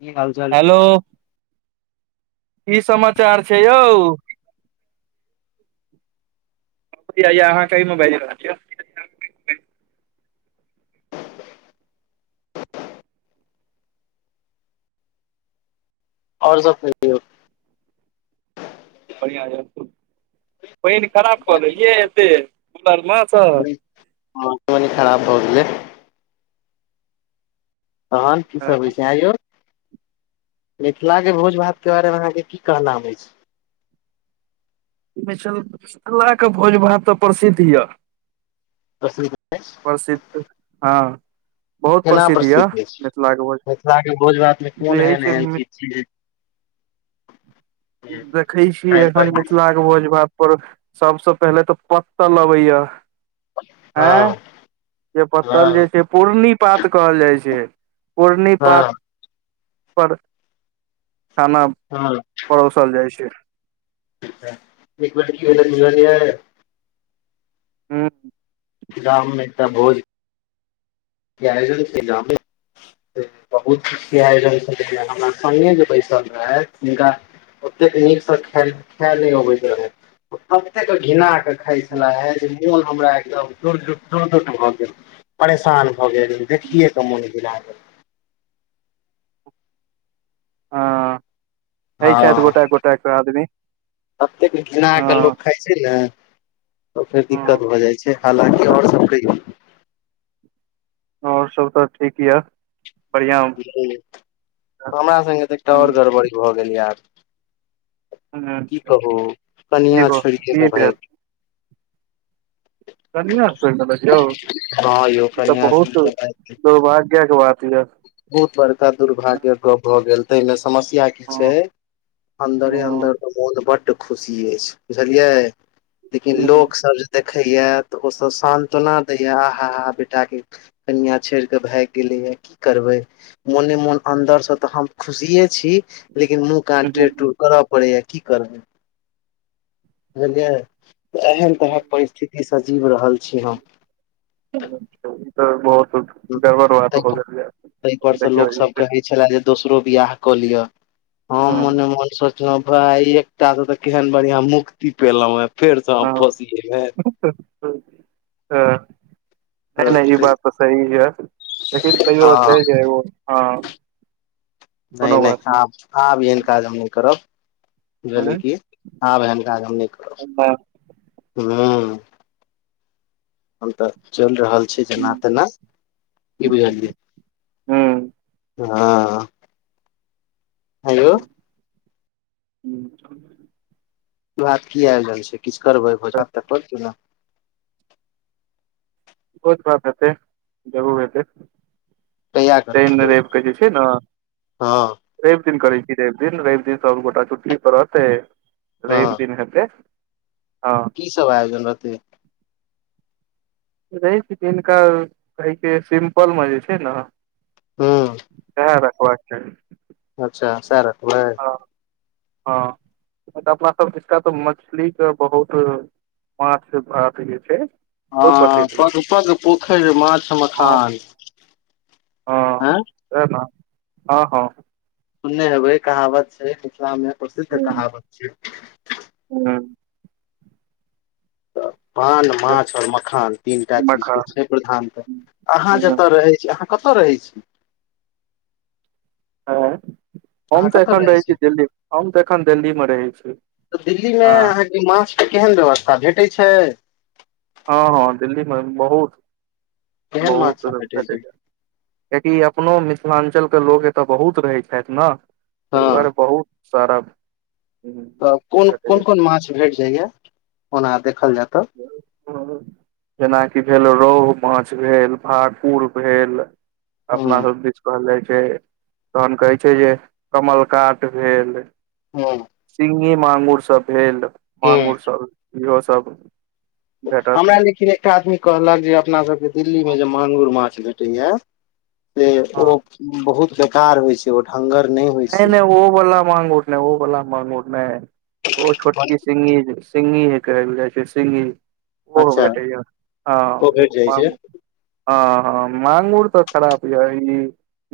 की हाल चाल हेलो की समाचार छै यौ? की बुझाय या आहाँ के एय मे भेजै बला छियै। और सब कहियो? बढ़िआँ यऽ पैन खराब कऽ लेलियेै एते कूलरमे? सँ हँ [unintelligible] खराब भऽ गेलै। तहन की सब होय छै आं यौ? मिथिला के भोज भात के बारे मे आहाँके की कहनाम अइछ? मिसन मिथिलाके भोज भात तऽ प्रसिद्ध यऽ। प्रसिद्ध अइछ। प्रसिद्ध हँ। बहुत केना प्रसिद्ध यऽ अछि मिथिलाके भोज मिथिला के भोज भात मे कोन नही एहन छै एहन मित चीज छै जे देखै छी खाय पर एखन मिथिलावके भोज भात। पर सबसे पहिले तऽ पत्तल अबेै या। हँ। जे पत्तल जे हँ छै पूर्णि पात कहल जाय छै पूर्णि पात। हँ पर खाना हँ परोसल जाय छै। एक मिनट की [unintelligible] बुझलियै? हूँ। गाम मे एकटा भोज- केलजन के नाम पे। बहुत आयोजन छल हमरा संगे जे बैसल रहैथ हिनका- ओतेक नीकसँ खैर खाए नै अबैत रहे। कतेक घिना कऽ खाइ छेल्लाह जे मोन हमरा एकदम दड़ [unintelligible] भऽ गेल। परेशान भऽ गेल देखियए के मोन पीड़ा गेल। हँ हइ छैथ हँ गोटेक गोटेक आदमी हँ। खाय छै ने तऽ फेर दिक्कत हँ भऽ जाय छै हालाँकि और सब कहियौ? और सब तऽ ठीक या। [unintelligible] हमरा संगे तऽ एकटा और हूँ गड़बड़ी भऽ गेल या आब। की कहू की कनिआ गप छोइड़ के की तऽ भेल भाइग- कनिया छोइड़ देलक यत गेल। हँ यौ इ त कनिया छोड़ि बहुत कऽ भागि दुर्भाग्य यक बात यऽ। बहुत बड़का दुर्भाग्यक गप भऽ गेल। तयमे समस्या की छिय अन्दरे अन्दर हँ त मोन बड खुशी अइछ बुझलियै लेकिन लोकसभ देखैये त ओसभ सानत्वना दैये आहाहा बेटाके कनियाँ छोइड़ कऽ भागि गेलैए की करबै मोने मोन अन्दर से त हम खुशिये छी लेकिन मुँह कान टेढ़ टूढ़ करऽ पड़ैया की करबै बुझलियै एहन तरहक परिस्थितिसँ जीव रहल छी हम। त बहुत गड़बड़ बात भ ताहि गेल यऽ पर से देखियौ लोक इ सब कहै छले जे दोसरो बियाह कऽ लियऽ, हम हँ मोने मोन सोचलौं भाय एक एकटा से त केहन बढ़ियां मुक्ति पेलौं एँ फेर स हम फँसी अयमे। ह नै- नै इ बात त सही यऽ। लेकिन तैयो हँ [unintelligible] हँ। नै- कोनो नै बात नहि आब, आब एहन काज हम नै करब। आँय बुझलियए हँ, की आब एहेन काज हम नै करब। हुं। हम त चइल रहल जेना तेना की बुझलियए हँ। आंयौ [inaudible] [unintelligible] की आइब रहल छैय किछ करबै भोजन त कर [unintelligible] भोज भात हेतै जरूर हेतै। कहिया करबै शैइन यौ रइब क जे छैय न हँ रइब दिन करै छी रइब दिन, रइब दिन सभगोटा छुट्टी पर रहतै रइब हँ दिन हेतै हँ। की सब आयोजन रहतै। रइब दिनका कहैके सिम्पलमे जे छैय ने हुं। सेह रखबाक चाही। अच्छा सेह रखबय। हँ। मतलब अपना सब दिसका त मछलीके बहुत माछ भात जे छैय हँ पग- पग पोखैर माछ हँ मखान। उं। छैय न, हँ-हँ। सुनने हेबै कहावत छैय मिथिलामे प्रसिद्ध कहावत छैय। हँ। पान, माछ आ मखान तीनटा मखा चीजके छैय प्रधानता। अहाँ हँ। जतऽ रहै छी, अहाँ कतऽ रहै छी। एँ। हम त एखन रहै छी दिल्ली हम त एखन दिल्लीमे रहै छी हँ। इ माछ के केहन व्यवस्था भेटै छैय। हँ दिल्लीमे केहन बहुत-बहुत माछ सब भेटै छै तरहके किएकि अपनो मिथिलाञ्चलके लोक एतऽ बहुत रहै छथै न। ए हँ दुआरे बहुत सारा हम्म, तऽ भेटैए। कोन-कोन-कोन माछ भेट जाए यै ओना देखल जाए तै हेडफोन जेना कि भेल रोह माछ भेल, भाकुर भेल। हूँ अपना सब दिश कहल जाए छै तहन कहै छै जे कमल काट भेल। हां। सिहीं मांगुर सब भेल, हूँ मांगुर सब इहो सब। भेटत हमरा लेकिन एक टा आदमी कहलक जे अपना सबके दिल्ली मे जे मांगुर माछ भेटय यै से हँ ओ बहुत बेकार होय छै। जे ओ ढंगर नै नै-नै ओ बला मांगुर नै, ओ बला मांगुर नै ओ छोटकी सिंघी जे सिंघी जे कहल जाए छै सिंघी ओहो अच्छा भेटय यै, हां ओ भेट जाइ छै मांगूर। हां-हां मंगुर तै खराब यै ई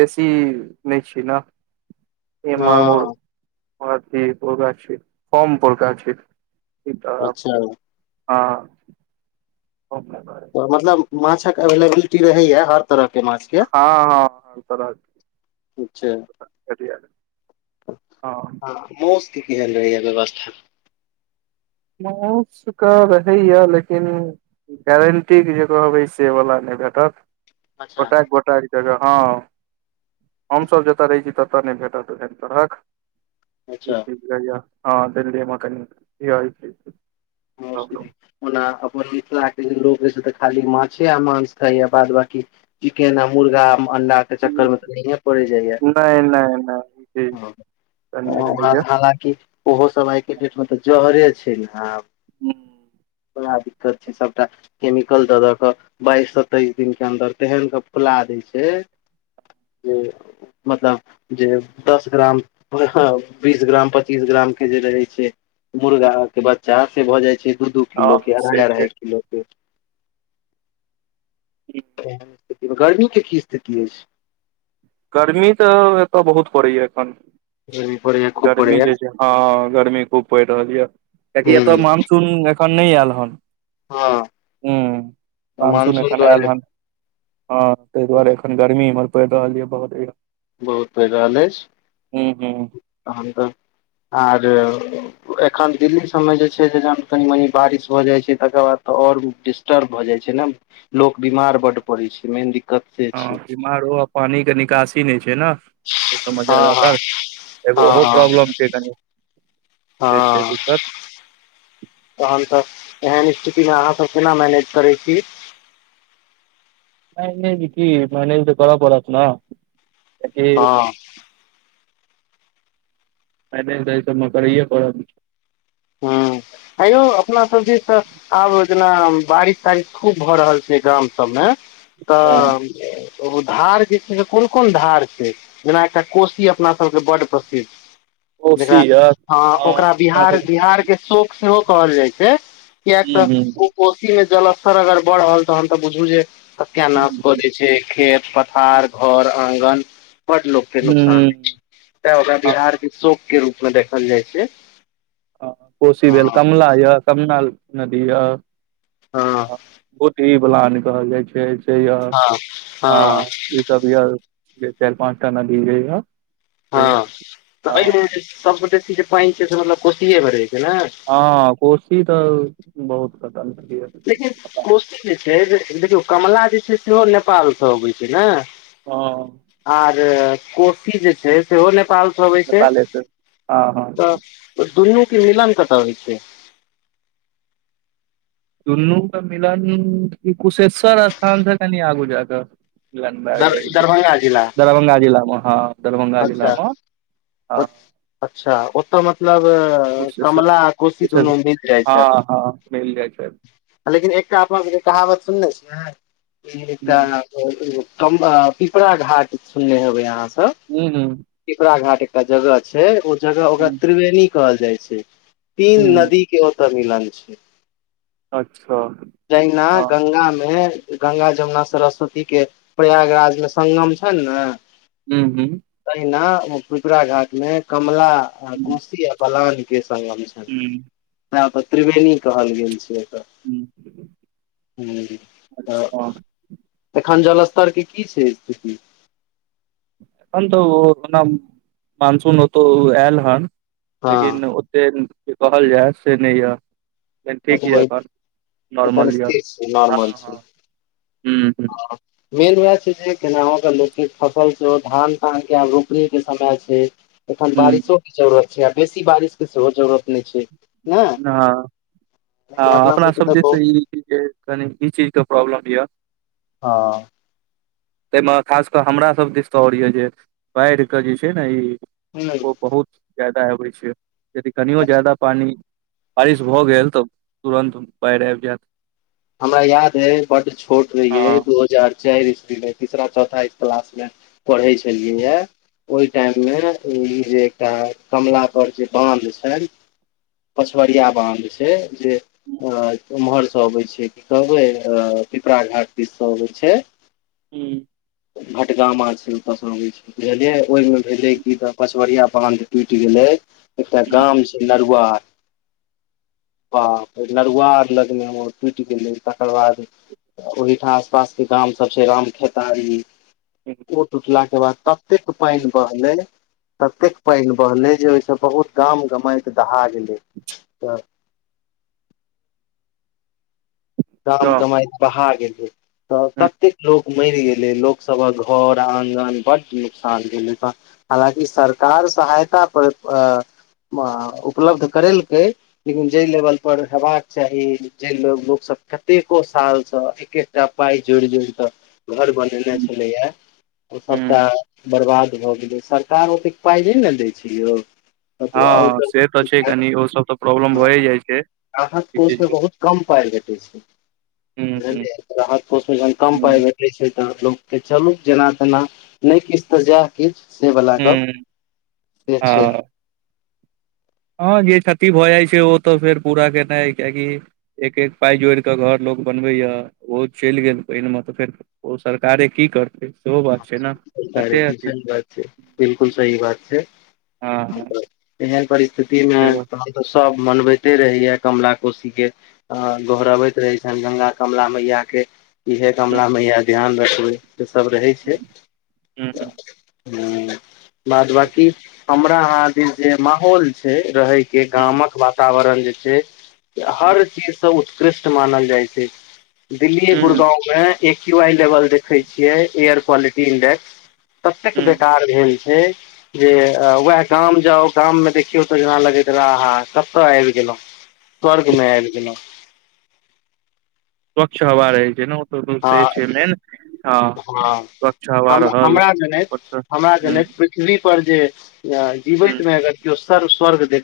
देशी नै छियै नै। ई मंगुर हँ अथी ऐतोका छीयै फोम परका छीये। ई तऽ आब अच्छा हां [unintelligible] तऽ मतलब माछक एवेलेबिलिटी रहय यै हर तरह के माछ के हां-हां हर तरह अच्छा के एलिया रहै हां। हां मौस के की भेल रहय यै व्यवस्था? मौस कै रहय यै लेकिन गारंटी के जे कहबै से बला नै भेटत अच्छा गोटैक गोटै से यै हां हम सब जैता रहय छी ततै नै भेटत ओहेन तरहक। ई अच्छा चीज लै यै हां दिल्ली मे कनि [unintelligible] मुश्किल प्रॉब्लम ओना अपन मिथिला के जे लोक यै से तै खाली माछे आ मांस खाय यै बाद बाकी चिकेन आ मुर्गा अण्डाके चक्कर मे तै नहियै पड़ै जाए यै। नहि नहि नहि जी तऽ नहि हां रहैया [unintelligible] हालाकी उहो सब आय के डेट मे तऽ जहरे छै नै आब। हूं। बड़ा दिक्कत छै सबटा केमिकल दऽ दऽ क बाइस से तैस दिन के अन्दर तेहेन के फुला दै छै जे मतलब जे दस ग्राम, बीस ग्राम, पच्चीस ग्राम के जे रहय छै मुर्गा के बच्चा से भऽ जाए छै दू-दू किलो के हँ से छै अढ़ाय-अढ़ाय किलो के ऐहेन ऐखन गर्मी के की स्थिति ऐछ। गर्मी तऽ एतय बहुत पड़ैया एखन जे भी बढ़िया गर्मी जे छै हां-हां गर्मी खूब पड़ रहल यै। कियाकि एता ह मानसुन ऐख खन नै ऐल हन हँ हुं मानसून एखन ऐल हन हँ ताहि दुआरे एखन गर्मी इमहर पड़ि रहल यऽ बहुत बहुत पैर रहल अइछ, हूं तहन तऽ आर एखन दिल्ली सब मे जे छै, से जहन कनी- मनी बारिश भ जाइ छै तकर बाद तऽ आओर डि डटर्ब भऽ जाइ छै ने, लोक बीमार बड़ पड़े छै मेन दिक्कत से छै। बीमारो आ पानी के निकासी नहि छै ने। हँ हँ एगो ओहो हँ हँ प्रॉब्लम छै कनि। से छै हँ दिक्कत। तहन तऽ एहन स्थिति में अहाँ सब केना मैनेज करै छी। मैनेज कि मैनेज तऽ कर पड़त ने। हँ मैनेज तऽ अय सब में करैये पड़त। ह आंयौ अपना सब दिस तऽ। आब जेना बारिश- तारिश खूब भऽ रहल छै गाम सबमें हँ तऽ। एगो धार जे छै कोन- कोन धार छै। जेना एकटा कोशी अपना सबके बड्ड प्रसिद्ध, कोशी जेकरा यऽ ह हँ ओकरा अपना बिहार सब बिहार के शोक सेहो कहल जाइ छै कियाक हूँ हूँ तऽ कोशी मे जलस्तर अगर बढ़ल तहन तऽ बुझू जे, सत्यानाश क हूँ दैत्य छै खेत प थार घर आङगन बड़ लोक के नुकसान होय हूँ छै। तऽ ओकरा बिहार हँ के शोक के रूप मे देखल जाइ छै। अ कोशी भेल हँ कमला यऽ कमला नदी यऽ। हँ भूतही बलान कहल जाइ छै से यऽ हँ। ई सब यऽ चाइर- पाँच टा नदि जे यऽ। से हँ तऽ हँ अहिमें सबगोटे के जे पाइन छैह मतलब कोसीएमे रह छै ने। हँ कोशी तऽ बहुत खतम क लेकिन। कोशी जे छै देखियौ, कमला जे छै सेहो नेपालसँ अबै छै ने। हॅं। आर कोशी जे छै, सेहो नेपाल से अबै छै, नेपाले से हँ हँ तऽ दुनू के मिलन कतऽ होइ छै। दुुन्नू के मिलन कुशेश्वर स्थान से कनि आगू जाके। दर दरभंगा जिला दरभङ्ंगा जिला में हँ। दरभंगा जिला मे अच्छा- हँ अच्छा ओतऽ मतलब कुशेश्वर कमला आ कोशी कुशेश्वर दुनू मिल जाइ छथि। हँ हँ मिल जाइ छै लेकिन एकटा अपना सबके कहावत सुनने छियै, एकटा हूँ पिपरा घाट सुनने हेबै अहाँ सब हूं-हूं। पिपराघाट एकटा जगह छै, ओ जगह ओकरा हूँ त्रिवेणी कहल जाइ छै। तीन हूँ नदी के ओतऽ मिलन छै। अच्छा! जहिना हँ गंगा में गङंगा, जमुना, सरस्वती के प्रयागराज में संगगम छैन ने। हू- हू। तहिना पिपरा घाट में, कमला, कोशी, आ बलान के संगम छै। हूं। तैं ओकर त्रिवेणी कहल गेल छै एतऽ। ह ह तऽ एखन जल स्तरके की छै स्थिति? एखन तऽ ओ ओना मानसून ओतौ आयल हन लेकिन से जे कहल जाय से नहि यऽ। लेकिन ठीक यऽ हँ एखन एखन नॉर्मल स्थिर यऽ छै हँ हँ ह्म ह्म ह मेन वेह छै जे केनाहो कऽ लोक के फसल छै ओ धान तान के आ रोपनी के समय छै। एखन हूँ बारिशो के जरूरत छै आ बेसी बारिश के सेहो जरूरत नहि छै। ने हँ हँ लेकिन आऽ अपना सबके सब तऽ जे सँ बहुत ई कनि ई चीजके प्रॉब्लम यऽ हँ। ताहि मऽ खास कऽ हमरा सब दिश त आओर यए जे बाढ़िके जे छै ने ई। ह बहुत ज्यादा आबै छै यदि कनियो ज्यादा पानि बारिश भऽ गेल तऽ तुरन्त बाढ़ि आबि जायत। हमरा याद है बड्ड छोट रही है हँ दू हजार चारि इसबी मे तीसरा चौथा क्लास मे पढ़ै छलियैया। ओहि टाइम मे ई जे एकटा कमला पर जे बानध छेन। पछवरिया बान्ध छै जे भऽ रल ओम्हरसँ अबै छै। कि कहबै अऽ पिपरा घाट दिश सँ अबई छै। हू। भटगामा सुनबत सँ लबै छै बुझलियै ओहिमे भेलै कि तऽ पचवरिया बानध टुटि गेलै एकटा हूँ गाम छै नरुआर। बाप रे नरुआर लगमे हमर टुटि गेलै तकर बाद ओहिठाम आसपास के गाम सब छै राम खेतारी ओ टूटलाक के बाद तब ततेक पानि बहलै ततेक पानि बहलै जे ओहिस बहुत गाम गमैट दहा गेलै त गाम हूँ गमाय बहा गेलै तऽ ततेक लोग मरि गेलै लोकसभक घर आङगन बड नुकसान भेलै त हालाँकि सरकार सहायता पर अ मऽ उपलब्ध करेलकै। लेकिन जाहि लेवल पर हेबाक चाही जाइ ल लोक सब कतेको सालसँ एक एकटा पाय जोड़ि जोड़ि कऽ घर बनेने हुं छलैया ओ सभटा बर्बाद भऽ गेलै सरकार ओतेक पाइ नहि ने दै छै यौ। हँ से तऽ छै कनी ओ सब तऽ प्रॉब्लम भए जाइ छै। राहत कोष में बहुत कम पाय भेटै छै। हुं हुं बुझलिए तऽ राहत कोषमे जहन कम हुं पाय छै तऽ लोकके चलू जेना तेना नहि किछ तऽ जैह किछ से बला गप हुं से छै। हँ हँ जे क्षति भऽ जाइ छै ओ तऽ फेर पूरा केनाइ किएकि एक एक पाय जोड़ि कऽ घर लोग बनबै यऽ ओहो चलि गेल पानि मे तऽ फेर ओ सरकारे की करतै। सेहो बात छै ने सरकारे कते की अथी सभ करतै बिलकुल सही बात छै हँ तहन हँ तऽ एहन परिस्थिति मे से बात तहन तऽ सब मनबैते रहैया कमला कोशी के हं हुं गोहरबैत रहै छनि गंगा कमला मैया के हे हुं कमला मैया ध्यान रखबै से सब रहैत छै त हुं हं बाद बांकि हमरा अहाँ दिस जे माहोल छै रहै जे हुं गामक वातावरण जेछै से हर चीजसँ उ कृष्ट मानल जाइ छै, दिल्ली हुं गुुरगांव मे एक्याई लेवल देखै छियै, एयर क्वालिटी इंडेक्स ततेक हुं बेकार भेल छैय। जे वएह गाम जाउ गाम में देखियौ तऽ जेना लगै रहै कतय आबि गेलहुं। स्वर्ग में आबि गेलहुं। स्वच्छ हवा रहै छै नै ओता सब से छैय से मेन हँ हां, स्वच्छ हवा हम रहल हमरा जनैत अपन स हमरा जनैत पृथ्वी पर जे ह जीवैत में अगर किओ स्वर्ग सब देखतै